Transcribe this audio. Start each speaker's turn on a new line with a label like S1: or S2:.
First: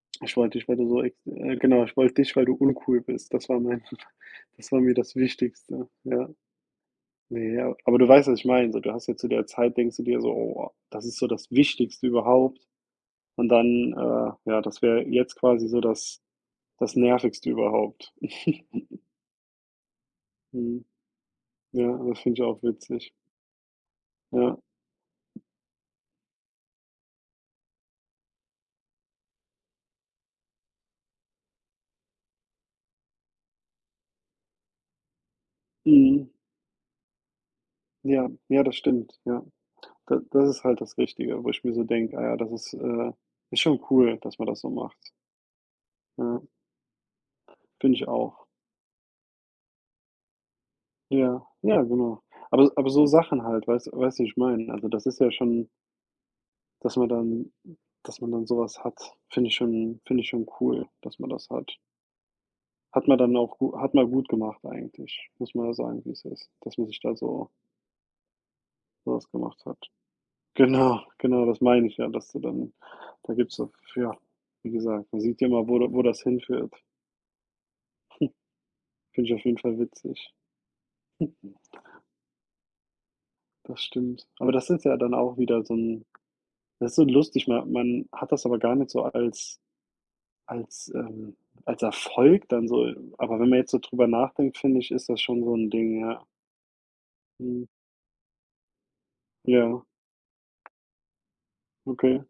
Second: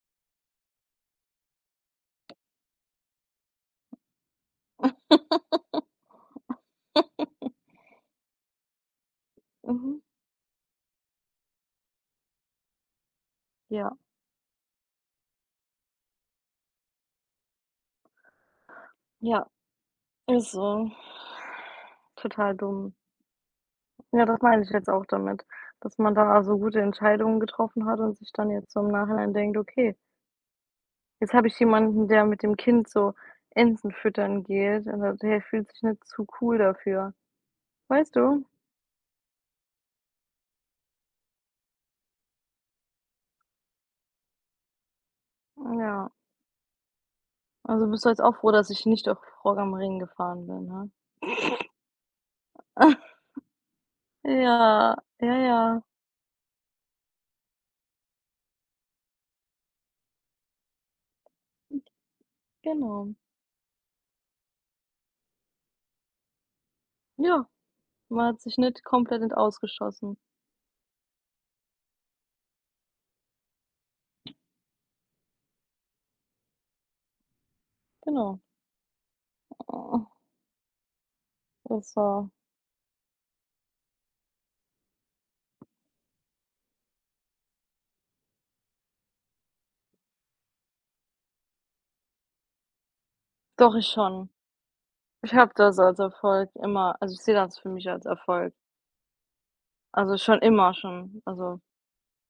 S1: Ich wollte dich, weil du so ex äh, genau, ich wollte dich, weil du uncool bist. Das war mein das war mir das Wichtigste, ja. Ne, ja, aber du weißt, was ich meine. So, du hast ja zu der Zeit denkst
S2: Mhm.
S1: du dir so: „Oh, das ist so das Wichtigste überhaupt“ und
S2: Ja.
S1: dann, äh ja, das wär jetzt quasi so das das Nervigste überhaupt.
S2: Ja, Ist
S1: Mhm.
S2: so.
S1: Ja, das finde ich
S2: Total
S1: auch
S2: dumm.
S1: witzig.
S2: Ja, das
S1: Ja.
S2: meine ich jetzt auch damit, dass man da so gute Entscheidungen getroffen hat und sich dann jetzt so im Nachhinein denkt: „Okay“ „Jetzt habe ich jemanden, der mit dem Kind so Enten füttern geht und [unintelligible] der fühlt sich nicht zu
S1: Mhm.
S2: cool dafür.“ Weißt
S1: Ja,
S2: du?
S1: ja, das stimmt, ja. Da das ist halt das Wichtige, wo ich mir so denke: „Ah ja, das ist äh, ist schon cool, dass man das so macht."
S2: Hm, ja.
S1: Ja.
S2: Also
S1: Finde
S2: bist
S1: ich
S2: du jetzt auch
S1: auch.
S2: froh, dass ich nicht auf Rock am Ring gefahren bin, ne?
S1: Ja, ja genau. Aber s aber so Sachen halt, weiß weißt du, wie ich meine. Also
S2: Ja,
S1: das ist ja
S2: ja
S1: schon
S2: ja.
S1: dass man dann dass man dann so was hat, finde ich schon finde ich schon cool, dass man das hat. Hat
S2: Genau.
S1: man dann auch gu hat man gut gemacht eigentlich, muss man ja sagen, wie's ist, dass man sich da
S2: Ja,
S1: so
S2: man hat sich nicht komplett
S1: sowas
S2: ins Aus
S1: gemacht hat.
S2: geschossen.
S1: Genau, genau das meine ich ja, dass du dann da gibt's so f ja, wie gesagt, man sieht ja immer, wo da wo das hinführt.
S2: Genau.
S1: Finde ich auf jeden Fall
S2: Oh.
S1: witzig.
S2: Ist so
S1: Das stimmt. Aber das ist ja dann auch wieder so 'n das ist so lustig. Ma man hat das aber gar nicht so als als, ähm als Erfolg dann so. Aber wenn man jetzt
S2: Doch
S1: so
S2: ich
S1: drüber
S2: schon.
S1: nachdenkt, finde ich, ist das
S2: Ich
S1: schon
S2: habe
S1: so 'n
S2: das als
S1: Ding, ja.
S2: Erfolg immer also ich sehe das
S1: Mhm.
S2: für mich als Erfolg.
S1: Ja.
S2: Also schon immer schon, also
S1: Okay.